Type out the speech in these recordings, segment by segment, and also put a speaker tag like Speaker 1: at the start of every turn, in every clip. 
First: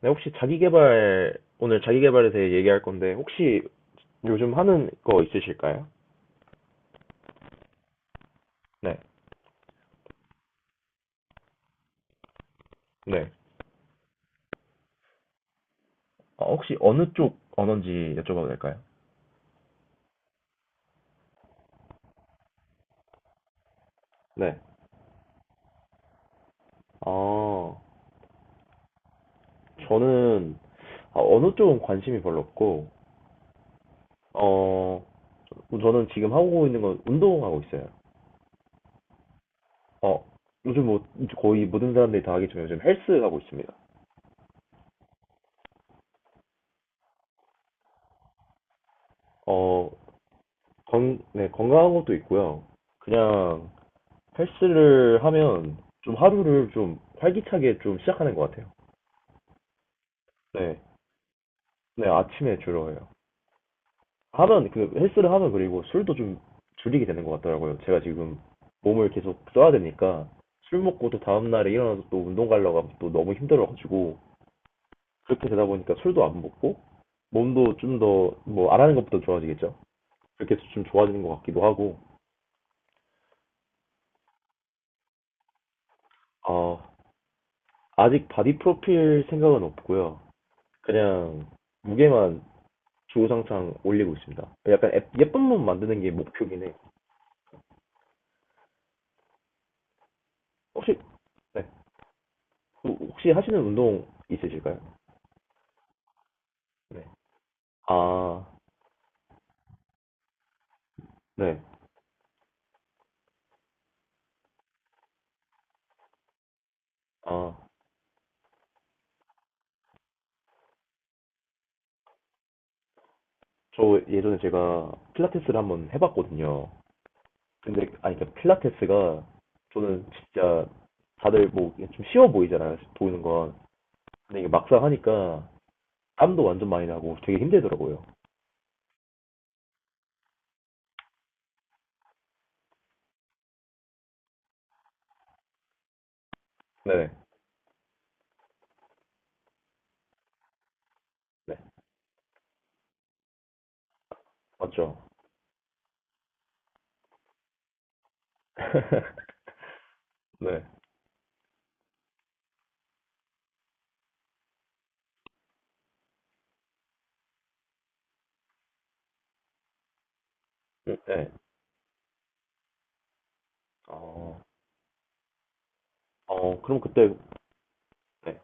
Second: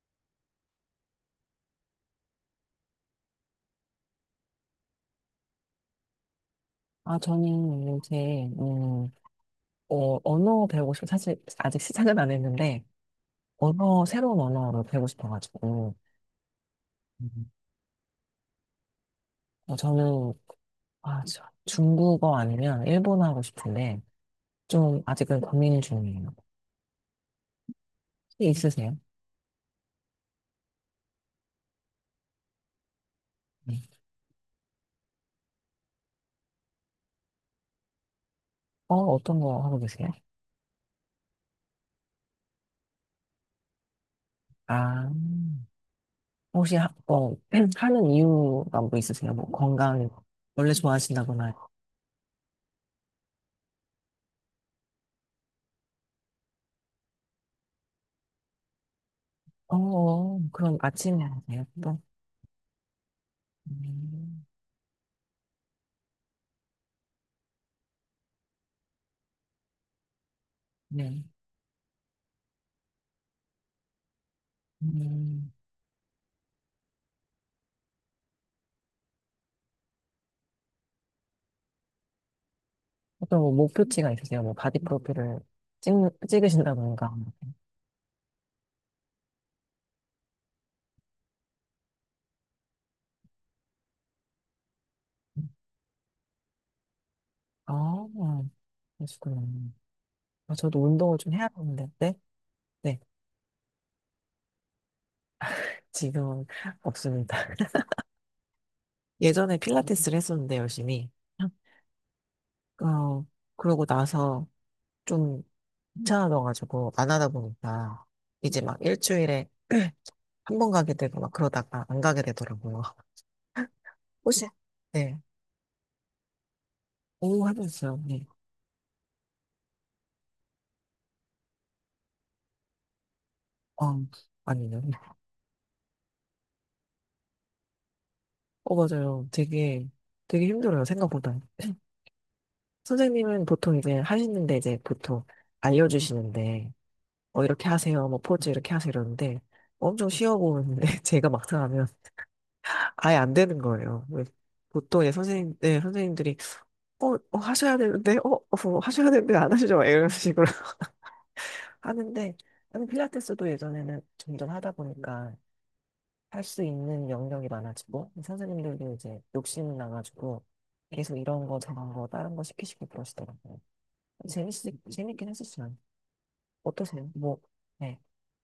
Speaker 1: 네, 혹시 자기계발, 오늘 자기계발에 대해 얘기할 건데, 혹시 요즘 하는 거 있으실까요?
Speaker 2: 아, 저는
Speaker 1: 네,
Speaker 2: 언어 배우고 싶어. 사실 아직 시작은 안 했는데,
Speaker 1: 네,
Speaker 2: 새로운 언어를 배우고 싶어가지고,
Speaker 1: 혹시 어느 쪽
Speaker 2: 음,
Speaker 1: 언어인지 여쭤봐도 될까요?
Speaker 2: 어, 저는, 중국어 아니면 일본어 하고 싶은데,
Speaker 1: 네.
Speaker 2: 좀 아직은 고민 중이에요.
Speaker 1: 아,
Speaker 2: 혹시 있으세요?
Speaker 1: 저는, 아, 어느 쪽은 관심이 별로 없고,
Speaker 2: 네.
Speaker 1: 어, 저는 지금 하고 있는 건 운동하고 있어요.
Speaker 2: 어, 어떤 거 하고 계세요?
Speaker 1: 어, 요즘 뭐, 거의 모든 사람들이 다 하겠지만 요즘 헬스 하고 있습니다.
Speaker 2: 아, 혹시, 하, 어, 하는 이유가 뭐 있으세요? 뭐
Speaker 1: 어,
Speaker 2: 건강, 원래
Speaker 1: 건, 네,
Speaker 2: 좋아하신다거나.
Speaker 1: 건강한 것도 있고요. 그냥 헬스를 하면 좀 하루를 좀 활기차게 좀 시작하는 것 같아요.
Speaker 2: 어, 그럼
Speaker 1: 네.
Speaker 2: 아침에 하세요? 또?
Speaker 1: 네, 아침에 주로 해요.
Speaker 2: 음,
Speaker 1: 하면, 그, 헬스를 하면 그리고 술도 좀 줄이게 되는 것 같더라고요. 제가 지금 몸을 계속 써야 되니까 술 먹고 또
Speaker 2: 네.
Speaker 1: 다음날에 일어나서 또 운동 가려고 하면 또 너무 힘들어가지고 그렇게
Speaker 2: 음.
Speaker 1: 되다 보니까 술도 안 먹고 몸도 좀 더 뭐 안 하는 것보다 좋아지겠죠? 그렇게 해서 좀 좋아지는 것 같기도 하고,
Speaker 2: 어떤 뭐 목표치가 있으세요? 뭐 바디 프로필을 찍,
Speaker 1: 어,
Speaker 2: 찍으신다던가.
Speaker 1: 아직 바디 프로필 생각은 없고요. 그냥 무게만 주구장창 올리고 있습니다. 약간 예쁜 몸 만드는 게 목표긴 해.
Speaker 2: 아, 그러시구나. 아, 저도
Speaker 1: 혹시
Speaker 2: 운동을 좀 해야
Speaker 1: 네.
Speaker 2: 하는데, 네? 네,
Speaker 1: 혹시 하시는 운동 있으실까요?
Speaker 2: 지금은
Speaker 1: 네.
Speaker 2: 없습니다.
Speaker 1: 아,
Speaker 2: 예전에 필라테스를 했었는데, 열심히.
Speaker 1: 네.
Speaker 2: 어, 그러고 나서 좀 귀찮아져가지고 안 하다
Speaker 1: 아,
Speaker 2: 보니까, 이제 막 일주일에 한 번 가게 되고 막 그러다가 안 가게 되더라고요.
Speaker 1: 저 예전에
Speaker 2: 혹시,
Speaker 1: 제가
Speaker 2: 네.
Speaker 1: 필라테스를 한번 해봤거든요.
Speaker 2: 오,
Speaker 1: 근데
Speaker 2: 해보셨어요?
Speaker 1: 아니 그
Speaker 2: 네.
Speaker 1: 필라테스가 저는 진짜 다들 뭐 좀 쉬워 보이잖아요. 보이는 건.
Speaker 2: 어,
Speaker 1: 근데 이게
Speaker 2: 아니요.
Speaker 1: 막상 하니까 땀도 완전 많이 나고 되게 힘들더라고요.
Speaker 2: 어, 맞아요. 되게, 되게 힘들어요. 생각보다. 선생님은 보통 이제 하시는데 이제 보통 알려주시는데
Speaker 1: 네.
Speaker 2: 어 이렇게 하세요 뭐 포즈 이렇게 하세요 이러는데 엄청 쉬워 보이는데 제가
Speaker 1: 네.
Speaker 2: 막상 하면 아예 안 되는 거예요. 왜
Speaker 1: 맞죠?
Speaker 2: 보통 이제 선생님 네 선생님들이 하셔야 되는데 하셔야 되는데 안 하시죠 막 이런 식으로
Speaker 1: 네.
Speaker 2: 하는데 나는 필라테스도 예전에는 점점 하다 보니까 할 수 있는 영역이 많아지고 선생님들도 이제 욕심 나가지고 계속
Speaker 1: 네.
Speaker 2: 이런 거 저런 거 다른 거 시키시고 그러시더라고요.
Speaker 1: 어,
Speaker 2: 재밌 재밌긴 했었어요.
Speaker 1: 어, 그럼
Speaker 2: 어떠세요?
Speaker 1: 그때
Speaker 2: 뭐, 네.
Speaker 1: 네.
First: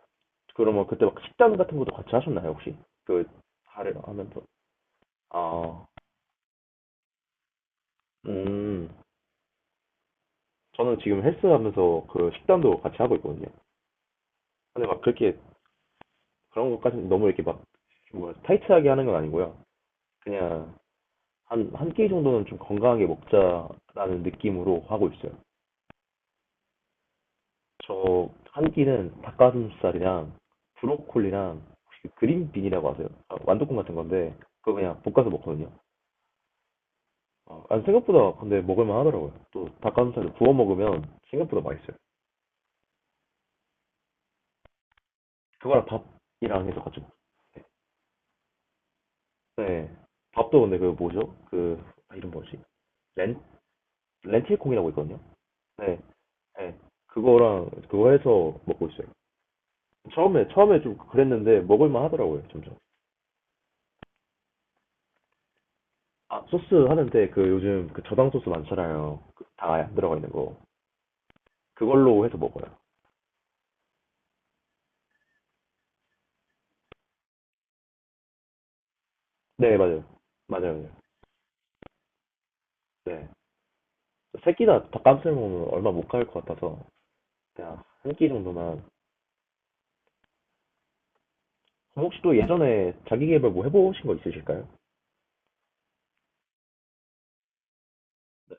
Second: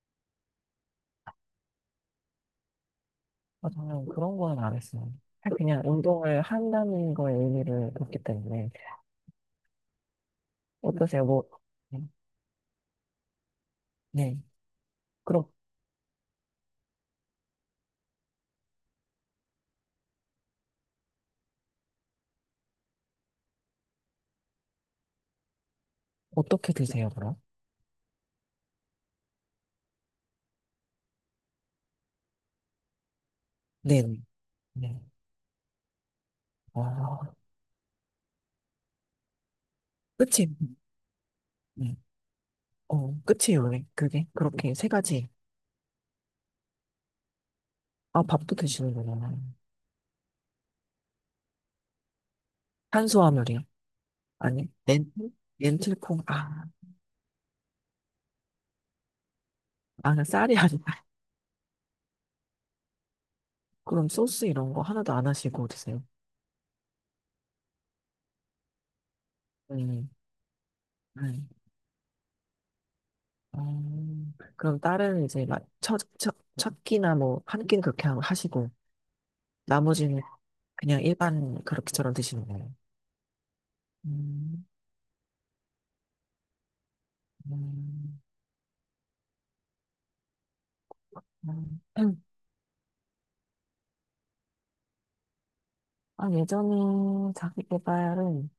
Speaker 1: 그러면 그때 막 식단 같은 것도 같이 하셨나요, 혹시? 그
Speaker 2: 아,
Speaker 1: 발을
Speaker 2: 저는 그런
Speaker 1: 하면서.
Speaker 2: 거는 안 했어요. 그냥
Speaker 1: 아,
Speaker 2: 운동을 한다는 거에 의미를 뒀기 때문에.
Speaker 1: 음. 저는 지금
Speaker 2: 어떠세요? 뭐,
Speaker 1: 헬스
Speaker 2: 네.
Speaker 1: 하면서 그 식단도 같이 하고 있거든요.
Speaker 2: 네.
Speaker 1: 근데 막 그렇게
Speaker 2: 그럼
Speaker 1: 그런 것까지 너무 이렇게 막 뭐, 타이트하게 하는 건 아니고요. 그냥 한끼 정도는 좀 건강하게 먹자라는 느낌으로 하고 있어요.
Speaker 2: 어떻게 드세요, 그럼?
Speaker 1: 저 한 끼는 닭가슴살이랑 브로콜리랑 혹시 그 그린빈이라고 아세요? 아, 완두콩 같은
Speaker 2: 네.
Speaker 1: 건데 그거 그냥
Speaker 2: 네.
Speaker 1: 볶아서 먹거든요.
Speaker 2: 아,
Speaker 1: 아, 아니, 생각보다 근데 먹을만 하더라고요. 또 닭가슴살을
Speaker 2: 끝이,
Speaker 1: 구워 먹으면 생각보다 맛있어요.
Speaker 2: 네. 어, 끝이에요, 왜? 그게? 그렇게 세 가지.
Speaker 1: 그거랑 밥이랑 해서 같이 먹-
Speaker 2: 아, 밥도 드시는구나.
Speaker 1: 네. 밥도 근데 그 뭐죠? 그 아, 이름 뭐지? 렌
Speaker 2: 탄수화물이요? 아니,
Speaker 1: 렌틸콩이라고
Speaker 2: 렌틸?
Speaker 1: 있거든요. 네.
Speaker 2: 렌틸콩? 아,
Speaker 1: 네. 그거랑 그거 해서 먹고 있어요.
Speaker 2: 아, 쌀이
Speaker 1: 처음에 좀
Speaker 2: 아니다.
Speaker 1: 그랬는데 먹을만 하더라고요, 점점.
Speaker 2: 그럼 소스 이런 거 하나도 안 하시고 드세요?
Speaker 1: 아, 소스 하는데 그 요즘 그 저당 소스 많잖아요. 그 다 안
Speaker 2: 음,
Speaker 1: 들어가 있는 거.
Speaker 2: 음.
Speaker 1: 그걸로 해서 먹어요.
Speaker 2: 그럼 딸은 이제 막 첫 끼나 뭐 한 끼는 그렇게 하시고
Speaker 1: 네, 맞아요.
Speaker 2: 나머지는
Speaker 1: 맞아요. 맞아요.
Speaker 2: 그냥 일반 그렇게처럼 드시는 거예요.
Speaker 1: 네.
Speaker 2: 음,
Speaker 1: 새끼나 닭가슴살 먹으면 얼마 못 갈 것 같아서 그냥 한
Speaker 2: 음,
Speaker 1: 끼 정도만.
Speaker 2: 음.
Speaker 1: 그럼 혹시 또 예전에 자기 계발 뭐 해보신 거 있으실까요?
Speaker 2: 아, 예전에 자기 개발은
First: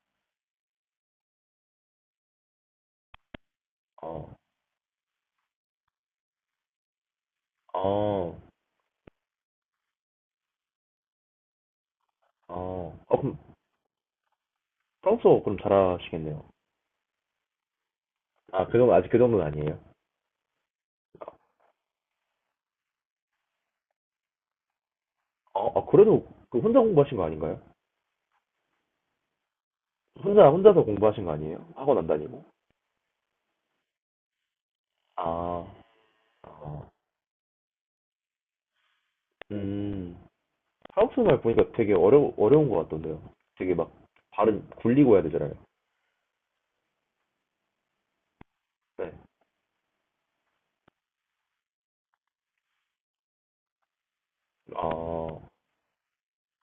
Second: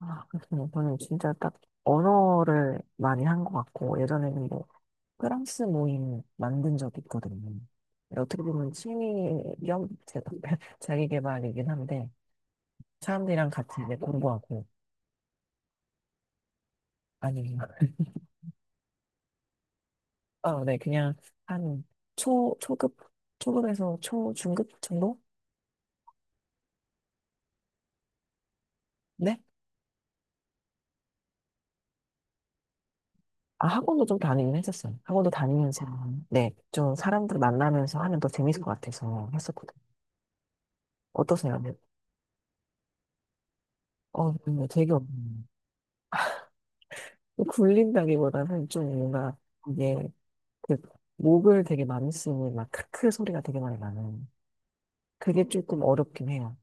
Speaker 2: 아, 그렇군요. 저는 진짜 딱 언어를 많이 한 것 같고
Speaker 1: 어,
Speaker 2: 예전에는 뭐 프랑스 모임 만든 적 있거든요. 근데
Speaker 1: 어,
Speaker 2: 어떻게 보면 취미 겸 자기 개발이긴 한데
Speaker 1: 어. 어, 그럼
Speaker 2: 사람들이랑 같이 이제 공부하고
Speaker 1: 프랑스어 그럼 잘하시겠네요.
Speaker 2: 아니
Speaker 1: 아, 그 정도, 아직 그 정도는 아니에요?
Speaker 2: 어, 네, 그냥 한 초급, 초급에서 중급 정도?
Speaker 1: 어, 아, 그래도 그 혼자 공부하신 거 아닌가요?
Speaker 2: 네?
Speaker 1: 혼자서 공부하신 거 아니에요? 학원 안 다니고?
Speaker 2: 아, 학원도 좀 다니긴 했었어요. 학원도
Speaker 1: 아,
Speaker 2: 다니면서, 네,
Speaker 1: 아.
Speaker 2: 좀 사람들 만나면서 하면 더 재밌을 것 같아서 했었거든요.
Speaker 1: 음. 프랑스어 말
Speaker 2: 어떠세요?
Speaker 1: 보니까
Speaker 2: 네.
Speaker 1: 되게 어려운 것 같던데요. 되게 막
Speaker 2: 어,
Speaker 1: 발음
Speaker 2: 네, 되게,
Speaker 1: 굴리고 해야
Speaker 2: 음,
Speaker 1: 되잖아요.
Speaker 2: 굴린다기보다는 좀
Speaker 1: 네.
Speaker 2: 뭔가, 이게, 그, 목을 되게 많이 쓰는, 막, 크크 소리가 되게 많이 나는.
Speaker 1: 아,
Speaker 2: 그게 조금 어렵긴 해요.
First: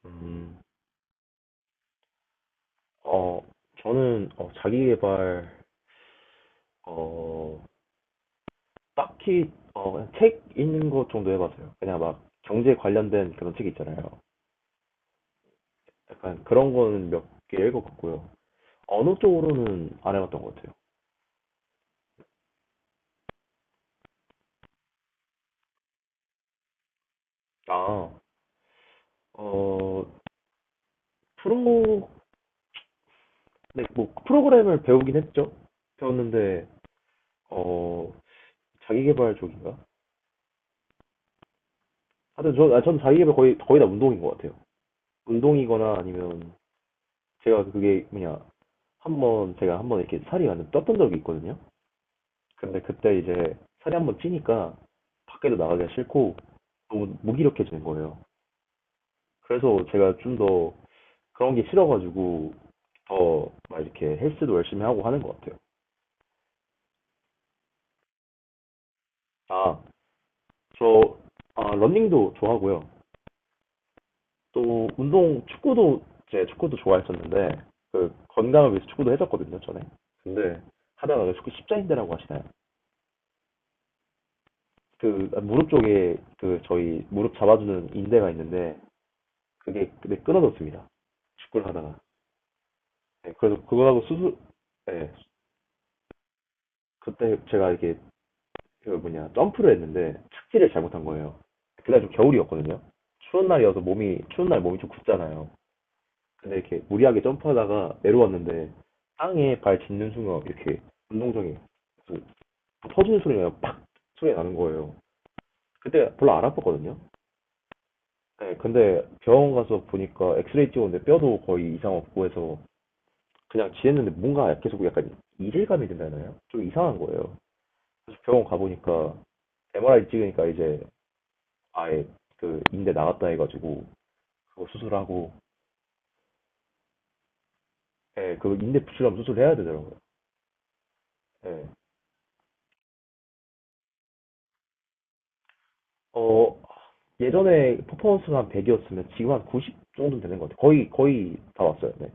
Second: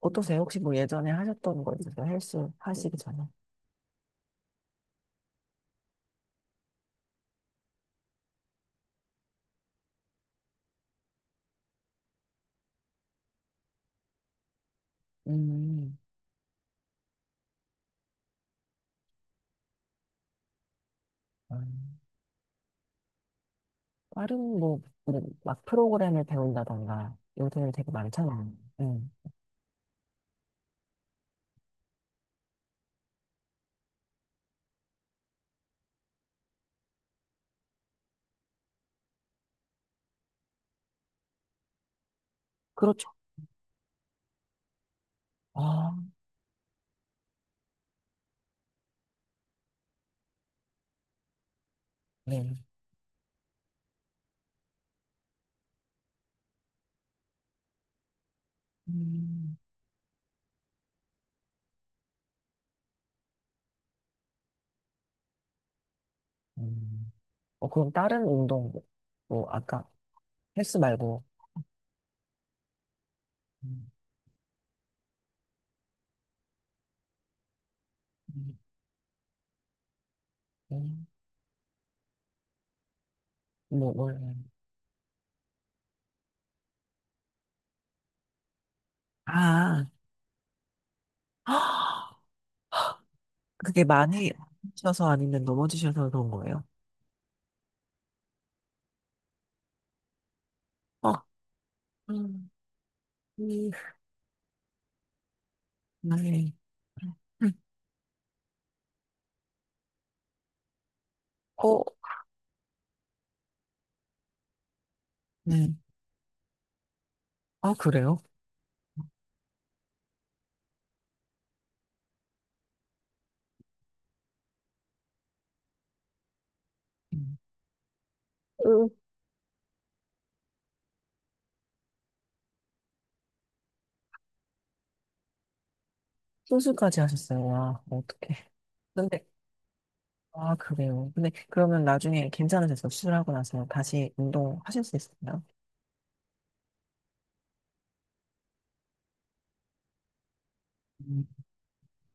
Speaker 2: 어떠세요? 혹시
Speaker 1: 음.
Speaker 2: 뭐 예전에 하셨던 거 있으세요? 헬스 하시기 전에?
Speaker 1: 어, 저는 자기계발 어, 딱히 그냥 책 읽는 것 정도 해봤어요. 그냥 막 경제 관련된 그런 책 있잖아요.
Speaker 2: 음,
Speaker 1: 약간 그런 거는 몇 개 읽어봤고요. 언어 쪽으로는 안 해봤던 것 같아요.
Speaker 2: 음. 다른 뭐, 그런 막 프로그램을 배운다던가, 요새는 되게
Speaker 1: 아,
Speaker 2: 많잖아요. 음.
Speaker 1: 어, 프로, 네, 뭐 프로그램을 배우긴 했죠. 배웠는데 어, 자기계발 쪽인가? 하여튼 저, 아, 전
Speaker 2: 그렇죠.
Speaker 1: 자기계발 거의 다 운동인 것 같아요.
Speaker 2: 아,
Speaker 1: 운동이거나 아니면 제가 그게 뭐냐 한번 이렇게 살이 완전 떴던 적이 있거든요.
Speaker 2: 네.
Speaker 1: 근데 그때 이제 살이 한번 찌니까 밖에도 나가기가 싫고 너무 무기력해지는 거예요.
Speaker 2: 음.
Speaker 1: 그래서 제가 좀 더 그런 게 싫어가지고 더 막 이렇게 헬스도 열심히 하고 하는 것 같아요.
Speaker 2: 음. 어, 그럼 다른 운동, 뭐
Speaker 1: 아,
Speaker 2: 아까 헬스
Speaker 1: 저
Speaker 2: 말고,
Speaker 1: 아, 러닝도 좋아하고요.
Speaker 2: 음,
Speaker 1: 또 운동 축구도 제 축구도 좋아했었는데 그
Speaker 2: 음,
Speaker 1: 건강을 위해서 축구도 했었거든요, 전에. 근데
Speaker 2: 음.
Speaker 1: 하다가 그 축구 십자인대라고 하시나요?
Speaker 2: 뭐, 뭘,
Speaker 1: 그 무릎 쪽에 그 저희 무릎 잡아주는 인대가 있는데 그게
Speaker 2: 아,
Speaker 1: 근데 끊어졌습니다. 축구를 하다가. 네, 그래서
Speaker 2: 그게
Speaker 1: 그거하고
Speaker 2: 많이
Speaker 1: 수술,
Speaker 2: 하셔서
Speaker 1: 네.
Speaker 2: 아니면 넘어지셔서 그런 거예요?
Speaker 1: 그때 제가 이렇게 그 뭐냐 점프를 했는데 착지를 잘못한
Speaker 2: 어,
Speaker 1: 거예요. 그날 좀
Speaker 2: 음,
Speaker 1: 겨울이었거든요. 추운
Speaker 2: 음,
Speaker 1: 날이어서 몸이 추운 날 몸이 좀 굳잖아요.
Speaker 2: 네.
Speaker 1: 근데 이렇게 무리하게
Speaker 2: 음,
Speaker 1: 점프하다가 내려왔는데 땅에 발 짚는 순간 이렇게 운동장이
Speaker 2: 어,
Speaker 1: 그 터지는 소리가 팍 소리 나는 거예요.
Speaker 2: 네.
Speaker 1: 그때 별로 안 아팠거든요.
Speaker 2: 아, 그래요?
Speaker 1: 네, 근데 병원 가서 보니까 엑스레이 찍었는데 뼈도 거의 이상 없고 해서 그냥 지냈는데 뭔가 계속 약간 이질감이 든다나요? 좀 이상한 거예요.
Speaker 2: 음.
Speaker 1: 그래서 병원
Speaker 2: 음,
Speaker 1: 가보니까 MRI 찍으니까 이제 아예 그 인대 나갔다 해가지고 그거 수술하고
Speaker 2: 수술까지 하셨어요. 와,
Speaker 1: 예,
Speaker 2: 어떡해.
Speaker 1: 그 인대 붙이려면
Speaker 2: 근데,
Speaker 1: 수술해야 되더라고요.
Speaker 2: 아, 그래요. 근데
Speaker 1: 예.
Speaker 2: 그러면 나중에 괜찮으셔서 수술하고 나서 다시 운동하실 수 있을까요?
Speaker 1: 어, 예전에 퍼포먼스가 한 100이었으면 지금 한 90 정도 되는 것 같아요.
Speaker 2: 음,
Speaker 1: 거의 다 왔어요. 네.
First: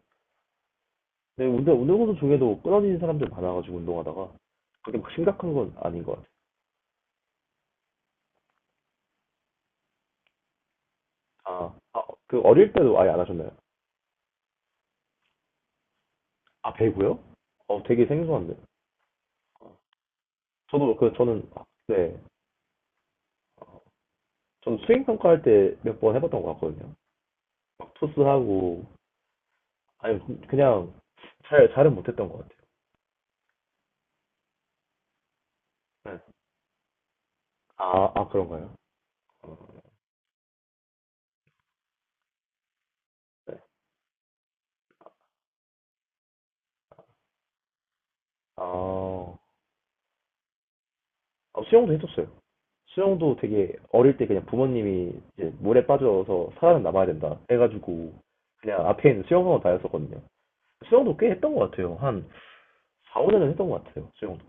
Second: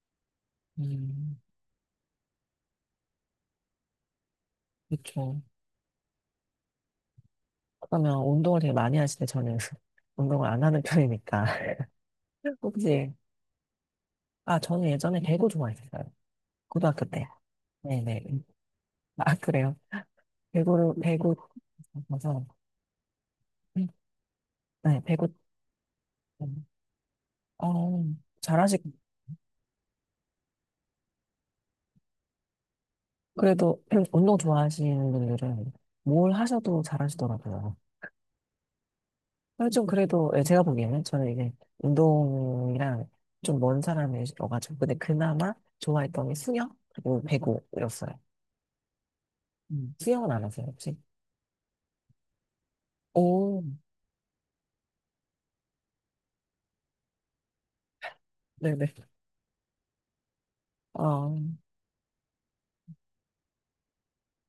Speaker 2: 음,
Speaker 1: 데 운동선수 중에도 끊어지는 사람들 많아가지고 운동하다가 그게 막
Speaker 2: 그렇죠.
Speaker 1: 심각한 건 아닌 것 같아요.
Speaker 2: 그러면 운동을 되게 많이 하시는데 저는 운동을 안 하는 편이니까.
Speaker 1: 아, 아, 그 어릴 때도 아예
Speaker 2: 혹시,
Speaker 1: 안 하셨나요?
Speaker 2: 아, 저는 예전에 배구 좋아했어요.
Speaker 1: 아,
Speaker 2: 고등학교
Speaker 1: 배구요?
Speaker 2: 때.
Speaker 1: 어, 되게
Speaker 2: 네네.
Speaker 1: 생소한데.
Speaker 2: 아, 그래요? 배구를,
Speaker 1: 저도 그
Speaker 2: 배구,
Speaker 1: 저는 네,
Speaker 2: 가서,
Speaker 1: 저는
Speaker 2: 네,
Speaker 1: 수행
Speaker 2: 배구,
Speaker 1: 평가할 때 몇 번 해봤던 것 같거든요. 막
Speaker 2: 어, 잘하시,
Speaker 1: 토스하고 아니 그냥 잘 잘은 못했던 것 같아요.
Speaker 2: 그래도 운동 좋아하시는 분들은
Speaker 1: 네.
Speaker 2: 뭘 하셔도 잘하시더라고요.
Speaker 1: 아, 아 그런가요?
Speaker 2: 아, 좀 그래도 예, 제가 보기에는 저는 이제 운동이랑
Speaker 1: 네.
Speaker 2: 좀 먼 사람이어가지고 근데 그나마 좋아했던 게 수영 그리고 배구였어요.
Speaker 1: 아,
Speaker 2: 수영은 안 하세요 혹시?
Speaker 1: 아, 수영도 해줬어요. 수영도
Speaker 2: 오,
Speaker 1: 되게 어릴 때 그냥 부모님이 이제 물에 빠져서 살아남아야 된다 해가지고 그냥
Speaker 2: 네네.
Speaker 1: 앞에 있는 수영학원 다녔었거든요. 수영도
Speaker 2: 아,
Speaker 1: 꽤 했던 것 같아요. 한 4, 5년은 했던 것 같아요. 수영도.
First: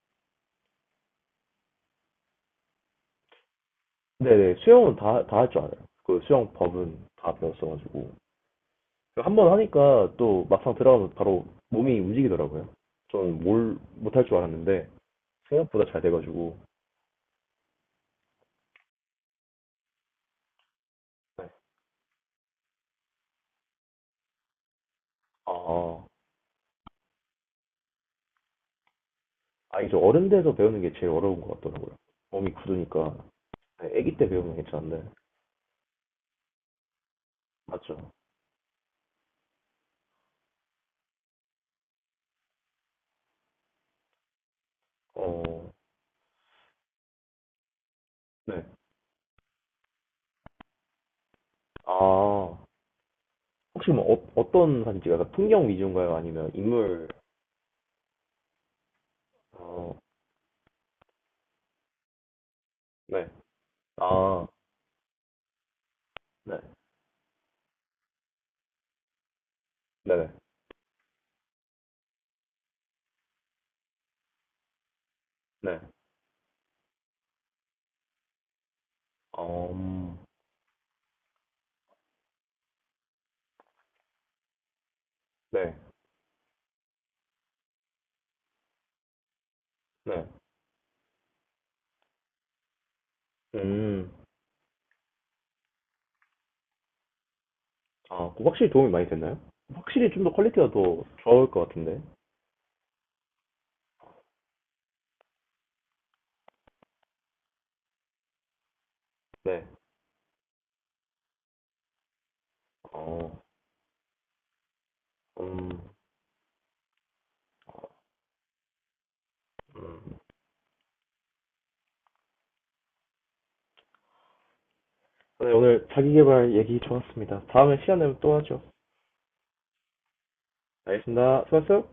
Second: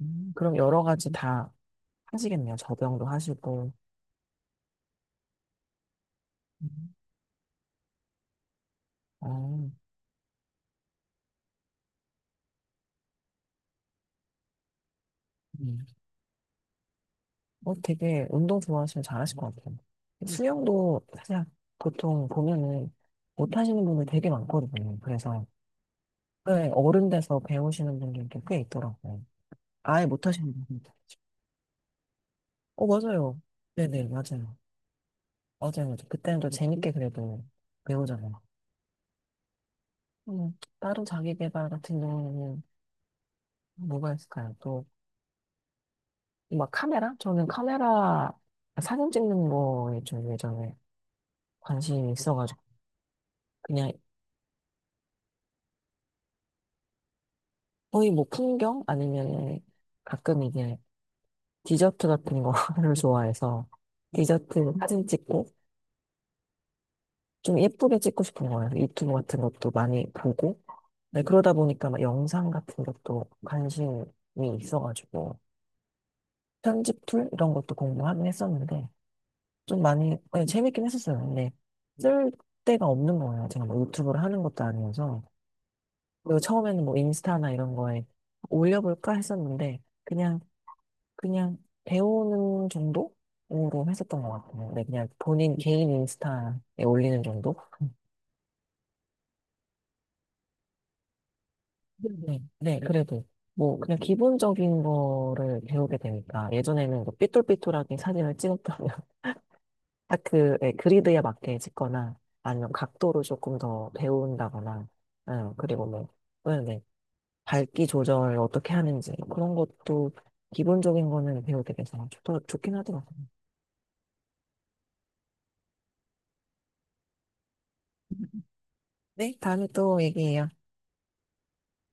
Speaker 2: 그럼 여러 가지 다 하시겠네요. 접영도 하시고.
Speaker 1: 네네, 수영은 다 할 줄 알아요. 그 수영
Speaker 2: 음.
Speaker 1: 법은 다 배웠어가지고.
Speaker 2: 아,
Speaker 1: 한 번 하니까 또 막상 들어가면 바로 몸이 움직이더라고요. 저는 뭘 못할 줄 알았는데
Speaker 2: 음.
Speaker 1: 생각보다 잘 돼가지고
Speaker 2: 어, 되게 운동 좋아하시면 잘하실 것 같아요. 수영도 사실
Speaker 1: 네.
Speaker 2: 보통 보면은 못 하시는 분들 되게 많거든요. 그래서
Speaker 1: 아,
Speaker 2: 네, 어른 돼서 배우시는 분들도 꽤 있더라고요.
Speaker 1: 아 이제
Speaker 2: 아예 못
Speaker 1: 어른
Speaker 2: 하시는
Speaker 1: 돼서 배우는
Speaker 2: 분들.
Speaker 1: 게 제일 어려운 것 같더라고요. 몸이
Speaker 2: 어,
Speaker 1: 굳으니까
Speaker 2: 맞아요.
Speaker 1: 네,
Speaker 2: 네네,
Speaker 1: 아기 때 배우면
Speaker 2: 맞아요.
Speaker 1: 괜찮은데
Speaker 2: 맞아요. 맞아요. 그때는 또 재밌게 그래도
Speaker 1: 맞죠?
Speaker 2: 배우잖아요. 따로 자기 개발 같은 경우는 뭐가 있을까요? 또,
Speaker 1: 어,
Speaker 2: 막 카메라? 저는 카메라
Speaker 1: 네.
Speaker 2: 사진 찍는 거에 좀 예전에 관심이
Speaker 1: 아
Speaker 2: 있어가지고,
Speaker 1: 혹시
Speaker 2: 그냥
Speaker 1: 뭐 어떤 사진 찍어요? 약간 풍경 위주인가요? 아니면 인물?
Speaker 2: 거의 뭐 풍경? 아니면
Speaker 1: 어,
Speaker 2: 가끔 이게 디저트 같은 거를
Speaker 1: 네.
Speaker 2: 좋아해서
Speaker 1: 아,
Speaker 2: 디저트 사진 찍고,
Speaker 1: 네.
Speaker 2: 좀 예쁘게 찍고 싶은 거예요. 유튜브 같은 것도 많이
Speaker 1: 네네.
Speaker 2: 보고. 네, 그러다 보니까 막 영상 같은 것도 관심이 있어가지고,
Speaker 1: 네.
Speaker 2: 편집 툴 이런 것도 공부하긴 했었는데, 좀 많이,
Speaker 1: 음,
Speaker 2: 네, 재밌긴 했었어요. 근데 쓸 데가 없는 거예요. 제가 뭐 유튜브를 하는 것도 아니어서.
Speaker 1: 네.
Speaker 2: 그리고 처음에는 뭐 인스타나 이런 거에 올려볼까 했었는데,
Speaker 1: 네.
Speaker 2: 그냥 배우는 정도로
Speaker 1: 음,
Speaker 2: 했었던 것 같아요. 네, 그냥 본인 개인 인스타에 올리는 정도?
Speaker 1: 아, 그거 확실히 도움이 많이 됐나요? 확실히 좀 더 퀄리티가 더 좋을 것 같은데.
Speaker 2: 네, 그래도 뭐 그냥 기본적인 거를 배우게 되니까 예전에는 뭐 삐뚤삐뚤하게 사진을 찍었다면
Speaker 1: 네.
Speaker 2: 딱그 예, 그리드에 맞게 찍거나 아니면 각도를
Speaker 1: 어,
Speaker 2: 조금 더 배운다거나 응,
Speaker 1: 음,
Speaker 2: 그리고 뭐 네, 밝기 조절 어떻게 하는지 그런 것도
Speaker 1: 음.
Speaker 2: 기본적인 거는 배우게 돼서 좋긴 하더라고요.
Speaker 1: 네, 오늘 자기계발 얘기 좋았습니다. 다음에 시간 되면 또 하죠.
Speaker 2: 네, 다음에 또 얘기해요.
Speaker 1: 알겠습니다. 수고하셨어요.